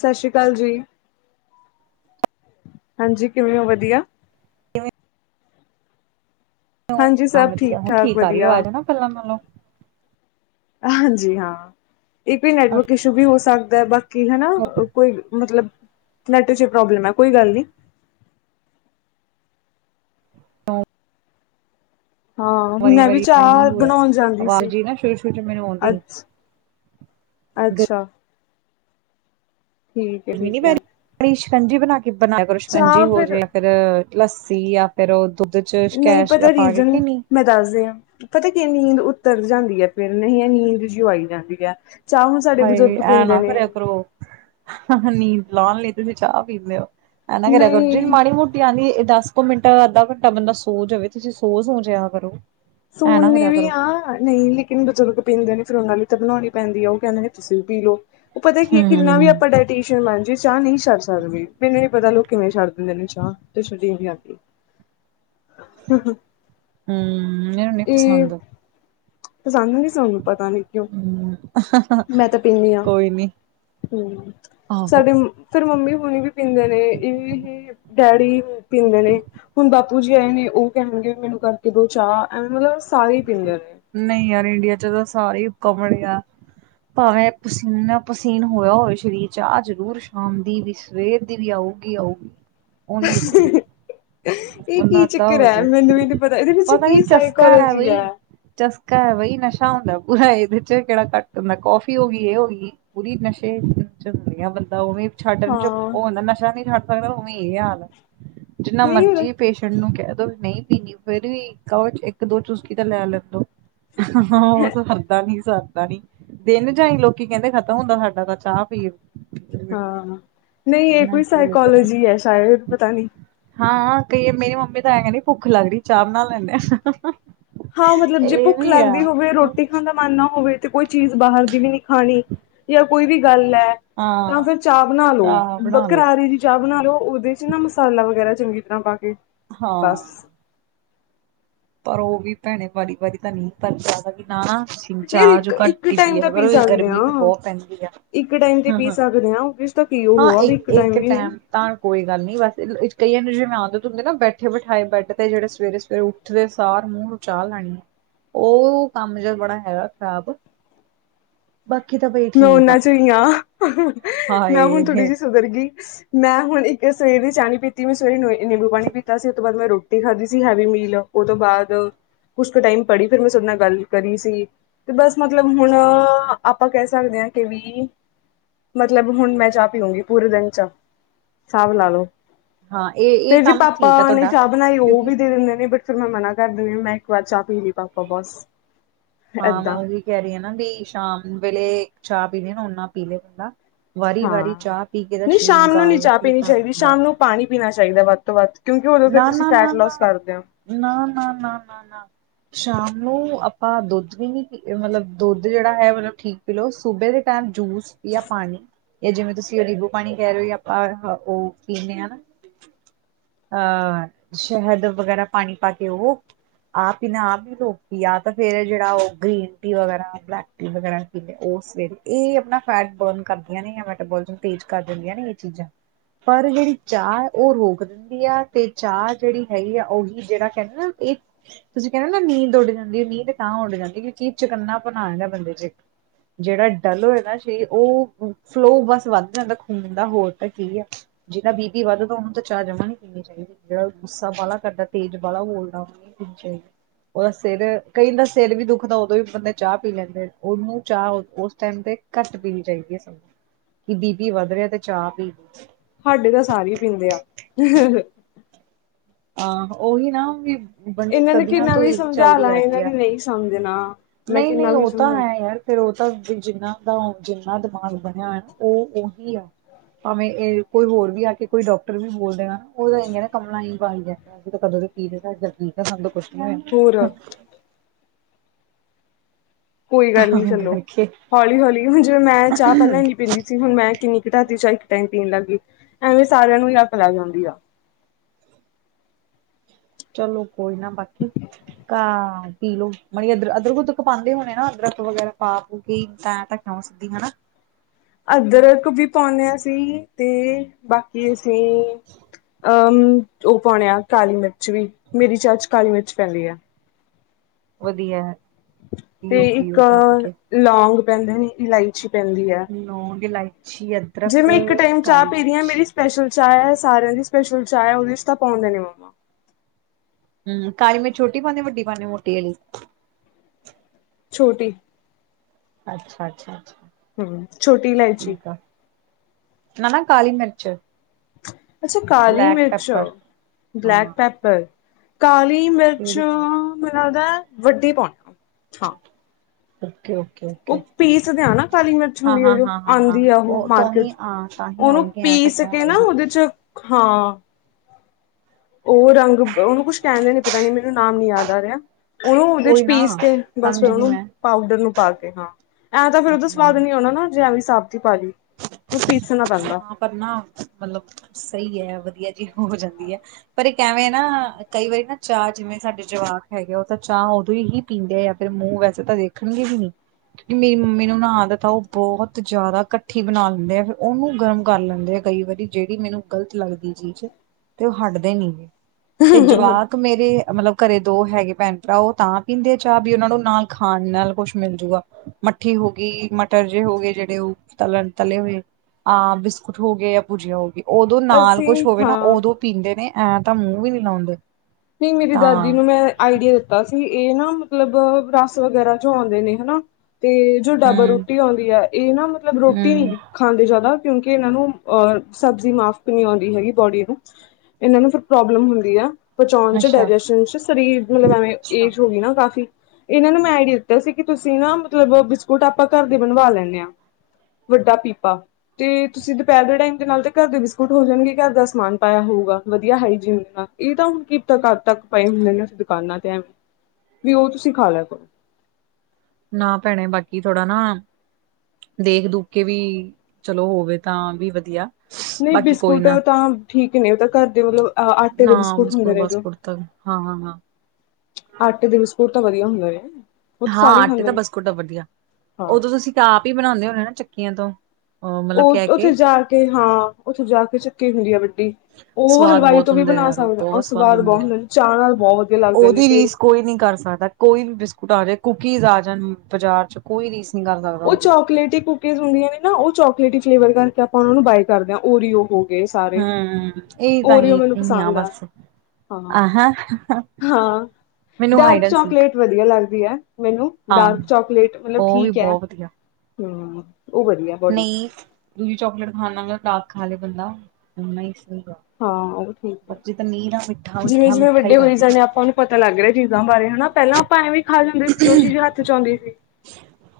ਸਤਿ ਸ੍ਰੀ ਅਕਾਲ ਜੀ। ਹਾਂਜੀ ਕਿਵੇਂ ਹੋ ਵਧੀਆ? ਹੈਲੋ ਹਾਂਜੀ ਹਾਂ ਸਭ ਵਧੀਆ ਹੁਣ ਠਾਕ ਠੀਕ ਆ ਰਹੀ ਹੈ ਵਧੀਆ, ਅਵਾਜ਼ ਹਨਾ ਪਹਿਲਾਂ ਨਾਲੋਂ। ਹਾਂਜੀ ਹਾਂ ਇੱਕ ਵੀ ਨੈਟਵਰਕ ਇਸ਼ੂ ਵੀ ਹੋ ਸਕਦਾ ਹੈ ਬਾਕੀ। ਬਾਕੀ ਹਨਾ ਕੋਈ ਮਤਲਬ। ਨੈੱਟ 'ਚ ਪ੍ਰੋਬਲਮ ਹੈ ਕੋਈ ਗੱਲ ਨੀ। ਹਾਂ ਵਾਰੀ ਮੈਂ ਵੀ ਵਾਰੀ ਐਹੀ ਚਾਹ ਹੋਇਆ ਬਣਾਉਣ ਜਾਂਦੀ ਆਵਾਜ਼ ਸੀ ਜੀ ਨਾ ਸ਼ੁਰੂ ਸ਼ੁਰੂ ਚ ਮੈਨੂੰ ਆਉਂਦੀ ਅੱਜ। ਅੱਛਾ। ਠੀਕ ਹੈ ਇੰਨੀ ਠੀਕ ਹੈ, ਵਾਰੀ ਸ਼ਿਕੰਜੀ ਬਣਾ ਕੇ ਬਣਾਇਆ ਕਰੋ ਸ਼ਿਕੰਜੀ ਚਾਹ ਹੋ ਫਿਰ ਜਾਏ ਅਗਰ। ਲੱਸੀ ਜਾਂ ਫਿਰ ਉਹ। ਦੁੱਧ ਚ ਨਹੀਂ ਸ਼ਕੈਸ਼ ਜਾਂ ਪਤਾ ਪਾ ਕੇ ਕਿ ਰੀਜ਼ਨ ਨਹੀਂ ਮੈਂ ਦੱਸਦੇ ਹਾਂ ਪਤਾ ਕਿਆ ਨੀਂਦ ਉੱਤਰ ਜਾਂਦੀ ਹੈ। ਫਿਰ ਨਹੀਂ ਇਹ ਨੀਂਦ ਜੀ ਆਈ ਜਾਂਦੀ ਹੈ। ਚਾਹ ਹੁਣ ਸਾਡੇ ਹਾਏ ਬਜ਼ੁਰਗ ਐਂ ਪੀਂਦੇ ਨਾ ਨੇ, ਕਰਿਆ ਕਰੋ ਨੀਂਦ? ਲਾਉਣ ਲਈ ਤੁਸੀਂ ਚਾਹ ਪੀਂਦੇ ਹੋ ਇਹ ਨਾ ਕਰਿਆ ਕਰੋ ਜਿਹੜੀ ਨਹੀਂ ਮਾੜੀ ਮੋਟੀ ਆਉਂਦੀ। ਦਸ ਕੁ ਮਿੰਟ ਅੱਧਾ ਘੰਟਾ ਬੰਦਾ ਸੌ ਜਾਵੇ ਤੁਸੀਂ ਹੋਰ ਸੌ ਜਿਆ ਕਰੋ? ਐ ਨਾ ਸੋਣੇ ਕਰਿਆ ਵੀ ਕਰੋ ਆ ਨਹੀਂ ਲੇਕਿਨ ਬਜ਼ੁਰਗ ਪੀਂਦੇ ਨੇ ਫੇਰ ਉਹਨਾਂ ਲਈ। ਤੇ ਬਣਾਣੀ ਪੈਂਦੀ ਹੈ ਉਹ ਕਹਿੰਦੇ ਨੇ ਤੁਸੀਂ ਵੀ ਪੀ ਲਓ ਉਹ ਪਤਾ ਕੀ ਹੂੰ ਹੈ ਕਿੰਨਾ ਵੀ ਹੂੰ ਆਪਾਂ ਡਾਇਟਸ਼ਨ ਬਣ ਜਾਏ। ਚਾਹ ਨਹੀਂ ਛੱਡ ਸਕਦੀ ਮੈਨੂੰ ਇਹ ਪਤਾ ਲੋਕ ਕਿਵੇਂ ਛੱਡ ਦਿੰਦੇ ਨੇ ਚਾਹ ਤੇ ਛੱਡੀ ਨਹੀ ਜਾਂਦੀ। ਹੂੰ ਮੈਨੂੰ ਨਹੀਂ ਪਸੰਦ। ਸਾਨੂੰ ਨੀ ਸਾਨੂੰ ਪਤਾ ਨੀ ਕਿਉਂ? ਹਮ ਕੋਈ ਨੀ। ਹੂੰ ਆਹੋ ਸਾਡੇ ਫਿਰ ਮੰਮੀ ਹੁਣੀ ਵੀ ਪੀਂਦੇ ਨੇ ਇਵੇ ਹੀ ਡੈਡੀ। ਪੀਂਦੇ ਨੇ ਹੁਣ ਬਾਪੂ ਜੀ ਆਏ ਨੇ ਉਹ ਕਹਿਣਗੇ ਮੈਨੂੰ ਕਰਕੇ ਦੋ ਚਾਹ ਐਂਵੇ ਮਤਲਬ। ਸਾਰੇ ਹੀ ਪੀਂਦੇ ਨੇ ਨਹੀਂ ਯਾਰ ਇੰਡੀਆ 'ਚ ਤਾਂ ਸਾਰੇ ਹੀ ਇੱਕੋ ਪਾਣੀ ਆ। ਭਾਵੇਂ ਪਸੀਨਾ ਪਸੀਨ ਹੋਇਆ ਹੋਵੇ ਸਰੀਰ ਚਾਹ ਜ਼ਰੂਰ ਸ਼ਾਮ ਦੀ ਵੀ ਸਵੇਰ ਦੀ ਵੀ ਆਓ। ਆਊਗੀ ਆਊਗੀ ਉਹ ਨਹੀਂ ਰੁਕਣੀ। ਇਹ ਬੰਦਾ ਕੀ ਅੱਧਾ ਚੱਕਰ ਹੋ ਹੈ ਜੇ ਮੈਨੂੰ ਵੀ ਨਹੀਂ ਪਤਾ ਇਹਦੇ ਵਿੱਚ ਨੀ ਕੀ ਚਸਕਾ ਸਾਈਕੋਲੋਜੀ ਬਈ ਹੈ? ਚਸਕਾ ਹੈ ਬਈ ਨਸ਼ਾ ਹੁੰਦਾ ਹੈ। ਉਹ ਹੈ ਇਹਦੇ 'ਚ ਇਹ ਕਿਹੜਾ ਘੱਟ ਹੁੰਦਾ ਕੋਫੀ ਹੋ ਗਈ ਇਹ ਹੋ ਗਈ ਪੂਰੀ ਨਸ਼ੇ ਚ'ਬੰਦਾ ਉਵੇਂ। ਛੱਡਣ 'ਚ ਹਾਂ ਉਹ ਹੁੰਦਾ ਨਸ਼ਾ ਨੀ ਛੱਡ ਸਕਦਾ ਉਵੇਂ ਇਹ ਹਾਲ ਹੈ ਜਿੰਨਾ ਨਹੀਂ ਮਰਜ਼ੀ। ਹੁੰਦਾ ਜੇ ਪੇਸ਼ੈਂਟ ਨੂੰ ਕਹਿ ਦੋ ਨਹੀਂ ਪੀਣੀ ਫਿਰ ਵੀ ਕਹੋ ਚੋ ਇੱਕ ਦੋ ਚੁਸਕੀ ਤਾਂ ਲੈ ਲੈਂਦੋ। ਹਾਂ ਉਹ ਤਾਂ ਸਰਦਾ ਨੀ। ਸਰਦਾ ਨੀ ਦਿਨ ਜਾਈ ਲੋਕੀ ਕਹਿੰਦੇ ਖ਼ਤਮ ਹੁੰਦਾ ਸਾਡਾ ਤਾਂ ਚਾਹ ਪੀਣ। ਹਾਂ, ਨਹੀਂ ਇਹ ਕੋਈ ਦਿਲ ਜਾ ਸਾਈਕੋਲੋਜੀ ਲੱਗਦਾ। ਹੈ ਸ਼ਾਇਦ ਪਤਾ ਨਹੀਂ। ਹਾਂ ਕਈ ਮੇਰੀ ਮੰਮੀ ਤਾਂ ਐਂ ਕਹਿੰਦੀ ਭੁੱਖ ਲੱਗਦੀ ਚਾਹ ਬਣਾ ਲੈਂਦੇ ਆ। ਹਾਂ ਮਤਲਬ ਜੇ ਇਹ ਭੁੱਖ ਵੀ ਆ। ਲੱਗਦੀ ਹੋਵੇ ਰੋਟੀ ਖਾਣ ਦਾ ਮਨ ਨਾ ਹੋਵੇ। ਤੇ ਕੋਈ ਚੀਜ਼ ਬਾਹਰ ਦੀ ਵੀ ਨਹੀਂ ਖਾਣੀ ਜਾਂ ਕੋਈ ਵੀ ਗੱਲ ਹੈ। ਤਾਂ ਹਾਂ ਫਿਰ ਚਾਹ ਬਣਾ ਲੋ ਚਾਹ ਬਸ ਬਣਾ ਲੋ ਕਰਾਰੀ ਦੀ ਚਾਹ ਬਣਾ ਲੋ ਉਹਦੇ 'ਚ ਨਾ ਮਸਾਲਾ ਵਗੈਰਾ। ਚੰਗੀ ਤਰ੍ਹਾਂ ਪਾ ਕੇ। ਹਾਂ। ਬਸ ਪਰ ਉਹ ਵੀ ਭੈਣੇ ਵਾਰੀ-ਵਾਰੀ ਤਾਂ ਨਹੀਂ ਪਰ ਚਾਹ ਬਿਨਾਂ ਨਾ। ਤੁਸੀਂ ਯਾਰ ਚਾਹ ਚੁ ਇੱਕ ਘੱਟ ਇੱਕ ਹੀ ਟਾਈਮ ਤਾਂ ਪਇਆ ਪੀ ਕਰੋ ਇਹ ਸਕਦੇ ਗਰਮੀ ਵੀ ਹਾਂ ਬਹੁਤ ਪੈਂਦੀ ਹੈ। ਇੱਕ ਟਾਈਮ ਤੇ ਪੀ ਸਕਦੇ ਹਾਂ ਉਹਦੇ ਚ ਤਾਂ ਕੀ ਹਾਂ-ਹਾਂ-ਹਾਂ, ਉਹ ਆ ਵੀ ਇੱਕ ਇੱਕ ਵੀ ਨਹੀਂ ਟਾਈਮ ਤਾਂ ਕੋਈ ਗੱਲ ਨਹੀਂ ਬਸ ਕਈਆਂ। ਜਿਵੇਂ ਆਦਤ ਹੁੰਦੀ ਹਾਂ ਨਾ ਬੈਠੇ-ਬੈਠਾਏ ਬੈਡ ਤੇ ਜਿਹੜੇ ਸਵੇਰੇ-ਸਵੇਰੇ, ਉੱਠ ਦੇ ਸਾਰ ਮੂੰਹ ਨੂੰ ਚਾਹ ਲੈਣੀ ਉਹ ਕੰਮ ਜਿਹਾ ਬੜਾ ਹੈਗਾ ਖ਼ਰਾਬ। ਬਾਕੀ ਤਾਂ ਬਈ ਮੈਂ ਠੀਕ ਆ ਉਹਨਾਂ ਚੋਂ ਹੀ ਹਾਂ ਮੈਂ ਹੁਣ ਥੋੜ੍ਹੀ ਹਾਏ ਜਿਹੀ ਸੁਧਰ ਗਈ। ਮੈਂ ਹੁਣ ਇੱਕ ਸਵੇਰੇ ਦੀ ਚਾਹ ਨਹੀਂ ਪੀਤੀ ਮੈਂ ਸਵੇਰੇ ਨਿੰਬੂ ਪਾਣੀ ਪੀਤਾ ਸੀ ਉਹ ਤੋਂ ਬਾਅਦ ਮੈਂ ਰੋਟੀ ਖਾਧੀ ਸੀ ਹੈਵੀ। ਪੀ ਲੋ ਉਹ ਤੋਂ ਬਾਅਦ ਕੁਛ ਕੁ ਟਾਈਮ ਪੜ੍ਹੀ, ਫਿਰ ਮੈਂ ਤੁਹਾਡੇ ਨਾਲ ਗੱਲ ਕਰੀ ਸੀ ਤੇ ਬਸ ਮਤਲਬ ਹੁਣ ਆਪਾਂ ਕਹਿ ਸਕਦੇ ਹਾਂ ਕਿ ਵੀ ਮਤਲਬ ਹੁਣ ਮੈਂ ਚਾਹ ਪੀਊਂਗੀ, ਪੂਰੇ ਦਿਨ ਚਾਹ ਹਿਸਾਬ ਲਾ ਲਓ। ਹਾਂ ਇਹ ਇਹ ਫੇਰ ਜੀ ਕੰਮ ਠੀਕ ਆ ਪਾਪਾ ਨੇ ਤੁਹਾਡਾ ਚਾਹ ਬਣਾਈ, ਉਹ ਕਿਉਂਕਿ ਵੀ ਦੇ ਦਿੰਦੇ ਨੇ ਬਟ ਫਿਰ ਮੈਂ ਮਨਾ ਕਰ ਦੀਨੀ ਹਾਂ, ਮੈਂ ਇੱਕ ਵਾਰ ਚਾਹ ਪੀ ਲੀ। ਹਾਂ, ਮੈਂ ਉਹੀ ਕਹਿ ਰਹੀ ਆ ਨਾ ਵੀ ਸ਼ਾਮ ਵੇਲੇ ਚਾਹ ਪੀਵੇ ਨਾ ਓਨਾ ਪੀ ਲਏ ਬੰਦਾ। ਵਾਰੀ-ਵਾਰੀ ਹਾਂ ਚਾਹ ਪੀ ਕੇ ਤਾਂ ਨਹੀਂ ਸਰੀਰ ਸ਼ਾਮ ਨੂੰ ਨੀ ਗਾਲਣ ਚਾਹ ਵਾਲੀ ਪੀਣੀ ਚਾਹੀਦੀ ਗੱਲ ਐ ਸ਼ਾਮ ਨੂੰ ਨਾ। ਪਾਣੀ ਪੀਣਾ ਚਾਹੀਦਾ ਵੱਧ ਤੋਂ ਵੱਧ। ਕਿਉਂਕਿ ਉਦੋਂ ਫਿਰ ਤੁਸੀਂ ਫੈਟ ਲੋਸ ਕਰਦੇ ਹੋ ਨਾ-ਨਾ-ਨਾ-ਨਾ-ਨਾ-ਨਾ। ਸ਼ਾਮ ਨੂੰ ਆਪਾਂ ਦੁੱਧ ਵੀ ਨਹੀਂ ਪੀ ਮਤਲਬ ਦੁੱਧ ਜਿਹੜਾ ਹੈ, ਮਤਲਬ ਠੀਕ ਪੀ ਲਓ ਸੂਬਹ ਦੇ ਟਾਈਮ ਜੂਸ ਜਾਂ ਪਾਣੀ ਜਾਂ ਜਿਵੇਂ ਤੁਸੀਂ ਉਹ ਨਿੰਬੂ ਪਾਣੀ ਕਹਿ ਰਹੇ ਹੋ, ਆਪਾਂ ਉਹ ਪੀਂਦੇ ਆ ਨਾ। ਅਹ, ਸ਼ਹਿਦ ਵਗੈਰਾ ਪਾਣੀ ਪਾ ਕੇ ਉਹ ਆਹ ਪੀਣਾ ਆ ਪੀ ਲਵੋ ਜਾਂ ਤੇ ਫੇਰ ਜਿਹੜਾ ਉਹ ਗ੍ਰੀਨ ਟੀ ਵਗੈਰਾ, ਬਲੈਕ ਟੀ ਵਗੈਰਾ ਪੀਦੇ ਉਹ ਸਵੇਰੇ ਇਹ ਆਪਣਾ ਫੈਟ ਬਰਨ ਕਰਦੀਆਂ ਨੇ, ਮੈਟਾਬੋਲ ਤੇਜ਼ ਕਰ ਦਿੰਦੀਆਂ ਨੇ ਇਹ ਚੀਜ਼ਾਂ ਪਰ ਜਿਹੜੀ ਚਾਹ ਉਹ ਰੋਕ ਦਿੰਦੀ ਆ ਤੇ ਚਾਹ ਜਿਹੜੀ ਹੈਗੀ ਆ ਉਹੀ ਜਿਹੜਾ ਕਹਿੰਦੇ ਨਾ ਇਹ ਤੁਸੀਂ ਕਹਿੰਦੇ ਨਾ ਨੀਂਦ ਉੱਡ ਜਾਂਦੀ ਏ ਨੀਂਦ ਤਾਂ ਉੱਡ ਜਾਂਦੀ ਕਿ ਕੀ ਚਕੰਨਾ ਪਣ ਆ ਜਾਂਦਾ ਬੰਦੇ ਚ। ਜਿਹੜਾ ਡਲ ਹੋਏ ਨਾ ਸਰੀਰ ਉਹ ਫਲੋ ਬਸ ਵੱਧ ਜਾਂਦਾ ਖੂਨ ਦਾ, ਹੋਰ ਤਾਂ ਕੀ ਆ। ਜਿਹਦਾ ਬੀ ਪੀ ਵੱਧਦਾ, ਉਹਨੂੰ ਤੇ ਚਾਹ ਜਮਾ ਨੀ ਜਿਹੜਾ ਗੁੱਸਾ ਵਾਹਲਾ ਕਰਦਾ, ਤੇਜ਼ ਵਾਲਾ ਬੋਲਦਾ ਉਹਨੂੰ ਨਹੀਂ ਪੀਣੀ ਚਾਹੀਦੀ। ਉਹਦਾ ਸਿਰ ਕਈ ਦਾ ਸਿਰ ਵੀ ਦੁਖਦਾ, ਉਦੋਂ ਵੀ ਬੰਦੇ ਚਾਹ ਪੀ ਲੈਂਦੇ, ਉਹਨੂੰ ਚਾਹ ਉਸ ਟਾਈਮ ਤੇ ਘੱਟ ਪੀਣੀ ਚਾਹੀਦੀ ਏ, ਸਾਨੂੰ ਕਿ ਬੀ ਪੀ ਵੱਧ ਰਿਹਾ ਤੇ ਚਾਹ ਪੀ ਸਾਡੇ ਤਾਂ ਸਾਰੇ ਹੀ ਪੀਂਦੇ ਆ। ਆ ਉਹੀ ਨਾ ਵੀ ਬਣੀ ਇਹਨਾਂ ਨੇ ਸਦੀਆਂ ਕਿੰਨਾ ਤੋਂ ਵੀ ਇਹੀ ਸਮਝਾ ਚੱਲਦੀ ਲਾ ਆ ਰਹੀ ਇਹਨਾਂ ਐ। ਨੇ ਨਹੀਂ ਸਮਝਣਾ ਮੈਂ ਨਹੀਂ-ਨਹੀਂ ਕਿੰਨਾ ਵੀ ਹੋ ਤਾਂ ਸਮਝਾਵਾਂ ਹੈ ਯਾਰ ਫਿਰ ਜਿਨਾਂ ਦਾ ਜਿੰਨਾ ਦਿਮਾਗ ਬਣਿਆ ਹੈ ਉਹ ਉਹੀ ਆ। ਭਾਵੇਂ ਇਹ ਕੋਈ ਹੋਰ ਵੀ ਆ ਕੇ ਕੋਈ ਡਾਕਟਰ ਵੀ ਬੋਲਦੇ ਆ ਨਾ, ਉਹ ਅਸੀ ਕਹਿਣਾ ਕਮਲਾ ਐ ਹੀ ਬੋਲੀ ਜਾਂਦਾ ਤਾਂ, ਕੀ ਘਰ ਕੀ ਸਾਨੂੰ ਤੇ ਕੁਛ ਨੀ ਹੋਰ ਹੋਇਆ। ਕੋਈ ਗੱਲ ਤਾਂ ਨੀ ਚੱਲੋ ਕਰਕੇ ਹੌਲੀ-ਹੌਲੀ ਹੁਣ, ਜਿਵੇਂ ਮੈਂ ਚਾਹ ਪਹਿਲਾਂ ਨੀ ਪੀਂਦੀ ਸੀ ਹੁਣ ਮੈਂ ਕਿੰਨੀ ਘਟਾਤੀ ਚਾਹ ਇੱਕ ਟਾਈਮ ਪੀਣ ਲੱਗ ਗਈ, ਐਵੇਂ ਸਾਰਿਆਂ ਨੂੰ ਹੀ ਅੱਗ ਲੱਗ ਜਾਂਦੀ ਆ। ਚਲੋ ਕੋਈ ਨਾ ਬਾਕੀ ਕੀ ਲੋੋ ਮਣੀ ਅਦਰ ਅਦਰਕ ਉਦਰਕ ਪਾਉਂਦੇ ਹੋਣੇ ਨਾ, ਅਦਰਕ ਵਗੈਰਾ ਪਾ ਕੇ ਤਾਂ ਤਾਂ ਕਿਉਂ ਸਿੱਧੀ ਹਨਾ। [unintelligible] ਅਦਰਕ ਵੀ ਪਾਉਂਦੇ ਆ ਅਸੀ ਤੇ ਬਾਕੀ ਅਸੀਂ ਅਹ ਉਹ ਪਾਉਣੇ ਆ ਕਾਲੀ ਮਿਰਚ ਵੀ, ਮੇਰੀ ਚਾਹ ਚ ਕਾਲੀ ਮਿਰਚ ਪੈਂਦੀ ਏ। ਵਧੀਆ ਪੀਓ ਪੀਓ ਦੱਬ ਕੇ। ਪਹਿਲਾ ਇਲਾਚੀ ਲੋਂਗ, ਇਲਾਚੀ ਜੇ ਮੈਂ ਇੱਕ ਟਾਈਮ ਚਾਹ ਪੀਦੀ ਹਾਂ, ਮੇਰੀ ਸਪੈਸ਼ਲ ਚਾਹ ਸਾਰਿਆਂ ਦੀ ਸਪੈਸ਼ਲ, ਚਾਹ ਉਹਦੇ ਚ ਤਾਂ ਪਾਉਂਦੇ ਨੇ ਮੰਮਾ। ਹੂੰ, ਕਾਲੀ ਮਿਰਚ ਛੋਟੀ, ਪਾਉਂਦੇ ਵੱਡੀ ਪਾਉਂਦੇ ਮੋਟੀ ਵਾਲੀ। ਛੋਟੀ। ਅੱਛਾ ਅੱਛਾ। ਅੱਛਾ ਹੂੰ, ਛੋਟੀ ਇਲਾਚੀ। ਠੀਕ ਆ ਨਾ ਨਾ ਕਾਲੀ ਮਿਰਚ। ਅੱਛਾ ਕਾਲੀ ਬਲੈਕ ਮਿਰਚ, ਪੈਪਰ ਬਲੈਕ ਹਾਂ ਪੈਪਰ ਕਾਲੀ ਮਿਰਚ ਕਿਹੜੀ ਪਾਉਂਦੇ? ਮੈਨੂੰ ਲੱਗਦਾ ਵੱਡੀ ਪਾਉਣੀ ਹਾਂ। ਓਕੇ ਓਕੇ ਓਕੇ ਉਹ ਪੀਸਦੇ ਆ ਨਾ ਕਾਲੀ ਮਿਰਚ ਹਾਂ ਹੁੰਦੀ ਹੈ ਹਾਂ ਜੋ ਹਾਂ ਹਾਂ ਆਉਂਦੀ ਆ ਹਾਂ ਉਹ ਤੋਂ ਮਾਰਕਿਟ ਹੀ ਚ ਆ ਤਾਂ ਹੀ ਉਹਨੂੰ ਆਊਗੀ ਐ ਤਾਂ ਪੀਸ ਕਿਉਂ ਕੇ ਨਾ ਆਊਗੀ ਉਹਦੇ ਚ ਹਾਂ। ਉਹ ਰੰਗ ਉਹਨੂੰ ਕੁਛ ਕਹਿਣ ਦਾ ਨੀ ਪਤਾ ਨੀ ਮੈਨੂੰ ਨਾਮ ਨੀ ਯਾਦ ਆ ਰਿਹਾ। ਉਹਨੂੰ ਉਹਦੇ ਚ ਕੋਈ ਨਾ ਪੀਸ ਕੇ ਬਸ ਫਿਰ ਸਮਝ ਗਈ ਉਹਨੂੰ ਮੈਂ ਪਾਊਡਰ ਨੂੰ ਪਾ ਕੇ ਹਾਂ। ਐਂ ਤਾਂ ਫਿਰ ਉਹਦਾ ਸਵਾਦ ਨੀ ਆਉਣਾ ਨਾ ਜੇ ਵੀ ਸਾਬ ਹਾਂ ਪਰ ਨਾ ਮਤਲਬ ਸਹੀ ਹੈ ਵਧੀਆ। ਹੋ ਜਾਂਦੀ ਹ ਪਰ ਇੱਕ ਐਵੇਂ ਨਾ ਕਈ ਵਾਰੀ ਨਾ ਚਾ ਜਿਵੇਂ ਸਾਡੇ ਜਵਾਕ ਹੈਗੇ ਉਹ ਤਾਂ ਚਾਹ ਉਦੋਂ ਹੀ ਪੀਂਦੇ ਆ ਜਾਂ ਫਿਰ ਮੂੰਹ ਵੈਸੇ ਤਾਂ ਦੇਖਣਗੇ ਹੀ ਨਹੀਂ। ਕਿਉਂਕਿ ਮੇਰੀ ਮੰਮੀ ਨੂੰ ਆਦਤ ਉਹ ਬਹੁਤ ਜਿਆਦਾ ਘ ਇਕੱਠੀ ਬਣਾ ਲੈਂਦੇ ਆ ਫਿਰ ਉਹਨੂੰ ਗਰਮ ਕਰ ਲੈਂਦੇ ਆ ਕਈ ਵਾਰੀ ਜਿਹੜੀ ਮੈਨੂੰ ਗ਼ਲਤ ਲੱਗਦੀ ਚੀਜ਼। ਤੇ ਉਹ ਹਟਦੇ ਨੀ ਤੇ ਜਵਾਕ ਮੇਰੇ ਮਤਲਬ ਘਰੇ ਦੋ ਹੈਗੇ ਭੈਣ ਭਰਾ ਉਹ ਤਾਂ ਪੀਂਦੇ ਆ ਚਾਹ ਵੀ ਉਹਨਾਂ ਨੂੰ ਨਾਲ ਖਾਣ ਨਾਲ ਕੁੱਛ ਮਿਲਜੂਗਾ। ਮੱਠੀ ਹੋ ਗਈ ਮਟਰ ਜਿੇ ਹੋ ਗਏ ਜਿਹੜੇ ਉਹ। ਤਲਣ ਤਲੇ ਹੋਏ ਆ ਬਿਸਕੁਟ ਹੋ ਗਏ ਜਾਂ ਭੂਜੀਆਂ ਹੋ ਗਈ। ਉਦੋਂ ਨਾਲ ਕੁਛ ਅਸੀਂ ਹੋਵੇ ਨਾ ਹਾਂ ਉਦੋਂ ਪੀਂਦੇ ਨੇ ਐਂ ਤਾਂ ਮੂੰਹ ਵੀ ਨਹੀਂ ਲਾਉਂਦੇ। ਨਹੀਂ ਮੇਰੀ ਦਾਦੀ ਤਾਂ ਨੂੰ ਮੈਂ ਆਈਡੀਆ ਦਿੱਤਾ ਸੀ ਇਹ ਨਾ ਮਤਲਬ ਰਸ ਵਗੈਰਾ ਚੋਂ ਆਉਂਦੇ ਨੇ ਹਨਾ ਤੇ ਜੋ ਡਢਾਬਾ ਹਮ ਰੋਟੀ ਆਉਂਦੀ ਹੈ ਇਹ ਨਾ ਮਤਲਬ ਰੋਟੀ ਹਮ ਨੀ ਖਾਂਦੇ ਜ਼ਿਆਦਾ ਕਿਉਂਕਿ ਇਹਨਾਂ ਨੂੰ ਅ ਸਬਜ਼ੀ ਮਾਫ਼ ਨਹੀਂ ਆਉਂਦੀ ਹੈਗੀ ਬੋਡੀ ਨੂੰ ਇਹਨਾਂ ਨੂੰ ਫਿਰ ਪ੍ਰੋਬਲਮ ਹੁੰਦੀ ਆ ਬਚਾਉਣ ਚ ਅੱਛਾ ਡਾਇਜੈ ਚ ਸਰੀਰ ਮਤਲਬ ਐਵੇਂ ਅੱਛਾ ਏਜ ਹੋ ਗਈ ਨਾ ਕਾਫੀ ਇਹਨਾਂ ਨੂੰ ਮੈਂ ਆਈਡੀਆ ਦਿੱਤਾ ਸੀ ਕਿ ਤੁਸੀਂ ਨਾ ਮਤਲਬ ਬਿਸਕੁਟ ਆਪਾਂ ਘਰ ਦੇ ਬਣਵਾ ਲੈਂਦੇ ਆ ਵੱਡਾ ਪੀਪਾ ਤੇ ਤੁਸੀਂ ਦੁਪਹਿਰ ਦੇ ਟਾਈਮ ਦੇ ਨਾਲ ਤੇ ਘਰ ਦੇ ਬਿਸਕੁਟ ਹੋ ਜਾਣਗੇ ਘਰ ਦਾ ਸਮਾਨ ਪਾਇਆ ਹੋ ਵਧੀਆ ਹਾਈਜੀਨਿਕ ਇਹ ਤਾਂ ਕੀਤਾ ਘਦ ਤੱਕ ਪਏ ਹੁੰਦੇ ਨੇ ਅਸੀਂ ਦੁਕਾਨਾਂ ਤੇ ਐਵੇਂ ਵੀ ਉਹ ਤੁਸੀਂ ਖਾ ਲਿਆ ਕਰੋ ਨਾ ਭੈਣੇ ਬਾਕੀ ਥੋੜਾ ਨਾ। ਦੇਖ ਦੁਖ ਕੇ ਵੀ ਚਲੋ ਹੋਵੇ ਤਾਂ ਵੀ ਵਧੀਆ। ਨਹੀਂ ਬਾਕੀ ਕੋਈ ਬਿਸਕੁਟ ਨਾ ਤਾਂ ਠੀਕ ਨੇ ਉਹ ਤਾਂ ਘਰ ਦੇ। ਅ ਆਟੇ ਦੇ ਨਾ ਬਿਸਕੁਟ ਹੁੰਦੇ ਨੇ ਜੋ ਬਾਸਕੁਟ ਤਾਂ ਹਾਂ ਹਾਂ ਹਾਂ ਆਟੇ ਦੇ ਬਿਸਕੁਟ। ਉਹ ਤਾਂ ਵਧੀਆ ਹੁੰਦਾ ਨੇ। ਉਹ ਤਾਂ ਹਾਂ ਸਾਰੇ ਆਟੇ ਖਾਂਦੇ ਦਾ ਨੇ ਬਿਸਕੁਟ ਆ ਵਧੀਆ ਹਾਂ ਉਦੋਂ ਅਸੀਂ ਆਪ ਹੀ ਬਣਾਉਂਦੇ ਹੁੰਦੇ ਨਾ ਚੱਕੀਆਂ ਤੋਂ। ਅ ਮਤਲਬ ਉਹ ਕਹਿ ਉੱਥੇ ਕੇ ਜਾ ਕੇ ਹਾਂ ਉੱਥੇ ਜਾ ਕੇ ਚੱਕੀ ਹੁੰਦੀ ਆ ਵੱਡੀ ਉਹ ਸਵਾਦ ਹਲਵਾਈ ਬਹੁਤ ਤੋਂ ਵੀ ਹੁੰਦੇ ਬਣਾ ਯਾਰ ਸਕਦੇ ਉਹ ਬਹੁਤ ਸਵਾਦ ਹੁੰਦੇ ਬਹੁਤ ਆ ਹੁੰਦਾ ਨੇ ਚਾਅ ਨਾਲ ਬਹੁਤ ਵਧੀਆ ਲੱਗਦੇ ਨੇ ਉਹਦੀ ਤੇ ਰੀਸ ਕੋਈ ਨੀ ਕਰ ਸਕਦਾ ਕੋਈ ਵੀ ਬਿਸਕੁਟ ਆ ਜਾਏ ਕੂਕੀਜ਼ ਆ ਜਾਣ ਬਾਜ਼ਾਰ ਚ ਕੋਈ ਨੀ ਉਹ ਚੋਕਲੇਟ ਕੁਕੀਜ਼ ਹੁੰਦੀਆਂ ਨੇ ਨਾ ਉਹ ਚੋਕਲੇਟੀ ਫਲੇਵਰ ਕਰਕੇ ਆਪਾਂ ਉਹ ਨੂੰ ਬਏ ਕਰਦੇ ਹਾਂ ਓਰੀਓ ਹੋ ਗਏ ਸਾਰੇ ਹੂੰ ਇਹ ਤਾਂ ਓਰੀਓ ਆਹੀ ਮੈਨੂੰ ਇਨੀਆ ਪਸੰਦ ਆ ਹਾਂ ਆ ਹ ਹਾਂ ਡਾਰਕ ਚਾਕਲੇਟ ਵਧੀਆ ਲੱਗਦੀ ਹੈ ਮੈਨੂੰ ਹਾਂ ਡਾਰਕ ਚਾਕਲੇਟ ਮਤਲਬ ਉਹ ਵੀ ਠੀਕ ਹੈ ਬਹੁਤ ਵਧੀਆ ਹੂੰ ਉਹ ਵਧੀਆ ਤੁਹਾਡੀ ਬੋਡੀ ਈ ਨਹੀਂ ਦੂਜੀ ਚੋਕਲੇਟ ਖਾਣ ਨਾਲ ਦਾਲ ਖਾ ਲਏ ਬੰਦਾ ਉਨ੍ਹਾਂ ਹਾਂ ਠੀਕ ਹੈ ਬੱਚੇ ਤਾਂ ਨੀਰਾ ਮਿੱਠਾ ਜਿਵੇਂ ਮਿੱਠਾ ਜਿਵੇਂ ਮਿੱਠਾ ਹੀ ਵੱਡੇ ਹੋਈ ਪਾਇਆ ਜਾਣੇ ਆ ਆਪਾਂ ਉਹਨੂੰ ਪਤਾ ਲੱਗ ਰਿਹਾ ਚੀਜ਼ਾਂ ਬਾਰੇ ਹਨਾ ਪਹਿਲਾਂ ਆਪਾਂ ਐਵੇਂ ਖਾ ਜਾਂਦੇ ਸੀ ਜੋ ਚੀਜ਼ ਹੱਥ ਚ ਆਉਂਦੀ ਸੀ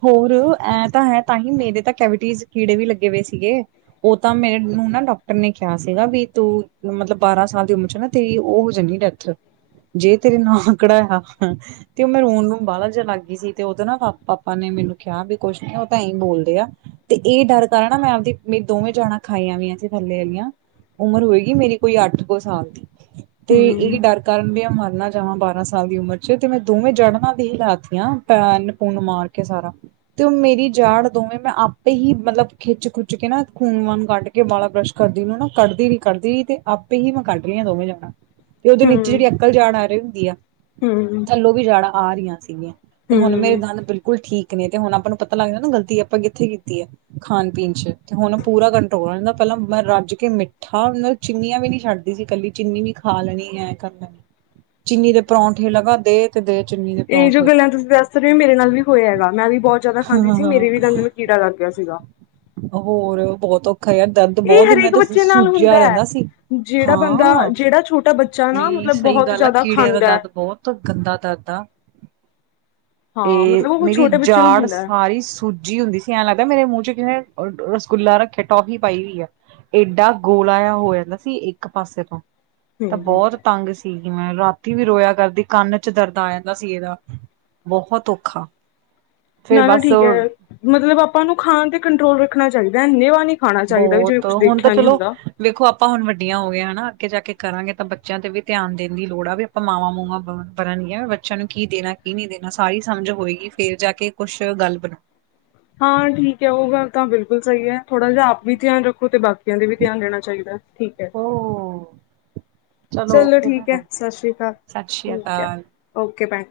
ਹੋਰ ਐ ਤਾਂ ਹੈ ਤਾਂ ਹੀ ਮੇਰੇ ਤਾਂ ਕੈਵਿਟੀਜ਼ ਕੀੜੇ ਵੀ ਲੱਗੇ ਪਏ ਸੀਗੇ ਉਹ ਤਾਂ ਮੇ ਨੂੰ ਨਾ ਡਾਕਟਰ ਨੇ ਕਿਹਾ ਸੀਗਾ ਵੀ ਤੂੰ ਮਤਲਬ ਬਾਰਾਂ ਸਾਲ ਦੀ ਉਮਰ ਚ ਨਾ ਤੇਰੀ ਉਹ ਹੋ ਜਾਂਦੀ ਡੈਥ ਜੇ ਤੇਰੇ ਨਕੜਾ ਆ ਤੇ ਉਹ ਮੈਂ ਰੋਣ ਨੂੰ ਬਾਹਾਲ ਜ ਲੱਗ ਗਈ ਸੀ ਤੇ ਉਦੋਂ ਨਾ ਪਾਪਾ ਨੇ ਮੈਨੂੰ ਕਿਹਾ ਵੀ ਕੁੱਛ ਨ ਉਹ ਤਾਂ ਇਂ ਬੋਲਦੇ ਆ ਤੇ ਇਹ ਡਰ ਕਰ ਨਾ ਮੈਂ ਆਪਦੀ ਮ ਦੋਵੇਂ ਜਾਣਾਂ ਖਾਈਆਂ ਵੀਆਂ ਸੀ ਥੱਲੇ ਵਾਲੀਆਂ ਉਮਰ ਹੋਏਗੀ ਮੇਰੀ ਕੋਈ ਅੱਠ ਕੁੋ ਸਾਲ ਦੀ ਤੇ ਇਹ ਹਮ ਡਰ ਕਾਰਨ ਵੀ ਆ ਮਰਨਾ ਜਾਵਾਂ ਬਾਰਾਂ ਸਾਲ ਦੀ ਉਮਰ ਚ ਤੇ ਮੈਂ ਦੋਵੇਂ ਜੜਨਾ ਦੀ ਲਾਤੀਆਂ ਪੈਨ ਪੂਨ ਮਾਰ ਕੇ ਸਾਰਾ ਤੇ ਉਹ ਮੇਰੀ ਜਾੜ ਦੋਵੇਂ ਮੈਂ ਆਪੇ ਹੀ ਮਤਲਬ ਖਿੱਚ ਖੁੱਚ ਕੇ ਨਾ ਖੂਨ ਵਨ ਕੱਢ ਕੇ ਵਾਲਾ ਬਰੱਸ਼ ਕਰਦੀ ਨੂੰ ਨਾ ਕੱਢਦੀ ਨਹੀ ਕੱਢਦੀ ਤੇ ਆਪੇ ਹੀ ਮੈਂ ਕੱਢ ਰਹੀ ਹਾਂ ਦੋਵੇਂ ਜੜਾ ਤੇ ਉਹਦੇ ਨੀਚੇ ਹਮ ਜਿਹੜੀ ਅਕਲ ਜਾੜ ਆ ਰਹੀ ਹੁੰਦੀ ਆ ਹਮ ਥੱਲੋਂ ਵੀ ਜਾੜਾਂ ਆ ਰਹੀਆਂ ਸੀਗੀਆਂ। ਤੇ ਹੁਣ ਮੇਰੇ ਹਮ ਦੰਦ ਬਿਲਕੁਲ ਠੀਕ ਨੇ ਤੇ ਹੁਣ ਆਪਾਂ ਨੂੰ ਪਤਾ ਲੱਗਦਾ ਨਾ ਗਲਤੀ ਆਪਾਂ ਕਿੱਥੇ ਕੀਤੀ ਹੈ ਖਾਣ ਪੀਣ ਚ ਤੇ ਹੁਣ ਪੂਰਾ ਕੰਟਰੋਲ ਰਹਿੰਦਾ ਪ ਲ ਮੈਂ ਰੱਜ ਕੇ ਮਿੱਠਾ ਮਤਲਬ ਚਿੰਨੀਆਂ ਵੀ ਨਹੀਂ ਛੱਡਦੀ ਸੀ ਇਕੱਲੀ ਚੀਨੀ ਵੀ ਖਾ ਲੈਣੀ ਹੈ ਕਰ ਲੈਣੀ ਚੀਨੀ ਦੇ ਪਰੌਂਠੇ ਲਗਾ ਦੇ ਤੇ ਦੇ ਚੀਨੀ ਦੇ ਇਹ ਜੋ ਪਰੌਂਠੇ ਗੱਲਾਂ ਤੁਸੀਂ ਦੱਸ ਰਹੇ ਹੋ ਮੇਰੇ ਨਾਲ ਵੀ ਹੋਇਆ ਹੈਗਾ ਮੈਂ ਵੀ ਬਹੁਤ ਜ਼ਿਆਦਾ ਖਾਂਦੀ ਸੀ ਹਾਂ ਮੇਰੇ ਵੀ ਦੰਦ ਮ ਕੀੜਾ ਲੱਗ ਗਿਆ ਸੀਗਾ। ਹੋਰ ਬਹੁਤ ਔਖਾ ਯਾਰ ਦਰਦ ਇਹ ਬਹੁਤ ਮੈਂ ਹਰੇਕ ਤਾਂ ਬੱਚੇ ਨਾਲ ਹੁੰਦਾ ਸੂੱਜਿਆ ਹੈ। ਰਹਿੰਦਾ ਸੀ। ਜਿਹੜਾ ਬੰਦਾ ਹਾਂ ਜਿਹੜਾ ਛੋਟਾ ਬੱਚਾ ਨਾ ਨਹੀਂ ਮਤਲਬ ਸਹੀ ਬਹੁਤ ਗੱਲ ਆ ਜ਼ਿਆਦਾ ਕੀੜਿਆਂ ਦਾ ਖਾਂਦਾ ਹੈ। ਦਰਦ ਬਹੁਤ ਗੰਦਾ ਦਰਦ ਆ। ਹ ਤੇ ਹਾਂ ਮਤਲਬ ਉਹ ਮੇਰੀ ਛੋਟੇ ਬੱਚੇ ਨੂੰ ਜਾੜ ਹੁੰਦਾ ਹੈ ਸਾਰੀ ਸੂਜੀ ਹੁੰਦੀ ਸੀ। ਐਂ ਲੱਗਦਾ ਮੇਰੇ ਮੂੰਹ ਚ ਕਿੇ ਰਸਗੁੱਲਾ ਰੱਖਿਆ ਟੋਫੀ ਪਾਈ ਹੋਈ ਆ ਏਡਾ ਗੋਲਾ ਹੋ ਜਾਂਦਾ ਸੀ ਇੱਕ ਪਾਸੇ ਤੋਂ ਤਾਂ ਹੂੰ ਬਹੁਤ ਤੰਗ ਸੀ। ਮੈਂ ਰਾਤੀ ਵੀ ਰੋਇਆ ਕਰਦੀ ਕੰਨ ਚ ਦਰਦ ਆ ਜਾਂਦਾ ਸੀ, ਇਹਦਾ ਬਹੁਤ ਔਖਾ ਫੇਰ ਨਾ-ਨਾ ਬਸ ਠੀਕ ਹੈ ਮਤਲਬ ਆਪਾਂ ਨੂੰ ਖਾਣ ਤੇ ਕੰਟਰੋਲ ਰੱਖਣਾ ਚਾਹੀਦਾ ਅੰਨੇ ਵਾ ਨੀ, ਬਹੁਤ ਹੁਣ ਤਾਂ ਚਲੋ ਵੇਖੋ ਆਪਾਂ ਹੁਣ ਵੱਡੀਆਂ ਹੋ ਗਈ ਹਨਾ। ਜਾ ਕੇ ਕਰਾਂਗੇ ਤਾਂ ਬੱਚਿਆਂ ਤੇ ਵੀ ਧਿਆਨ ਦੇਣ ਦੀ ਲੋੜ ਆ ਵੀ ਆਪਾਂ ਮਾਵਾਂ ਮੂਵਾ ਬ ਬਣਨਗੀਆਂ ਬੱਚਿਆਂ ਨੂੰ ਕੀ ਦੇਣਾ। ਕੀ ਨਹੀਂ ਦੇਣਾ ਸਾਰੀ ਸਮਝ ਹੋਏਗੀ ਫੇਰ ਜਾ ਕੇ ਕੁਛ ਗੱਲ ਬਣਾ, ਹਾਂ ਠੀਕ ਹੈ ਉਹ ਗੱਲ ਤਾਂ ਬਿਲਕੁਲ ਸਹੀ ਹੈ ਥੋੜਾ ਜਿਹਾ ਆਪ ਵੀ ਧਿਆਨ ਰੱਖੋ ਤੇ ਬਾਕੀ, ਵੀ ਧਿਆਨ ਦੇਣਾ ਚਾਹੀਦਾ ਠੀਕ ਹੈ। ਹੋ ਚਲੋ ਓਕੇ ਠੀਕ ਹੈ ਭੈਣੇ ਸਤਿ ਸ੍ਰੀ ਅਕਾਲ ਸਤਿ ਸ੍ਰੀ ਠੀਕ ਹੈ ਅਕਾਲ। ਓਕੇ ਭੈਣ,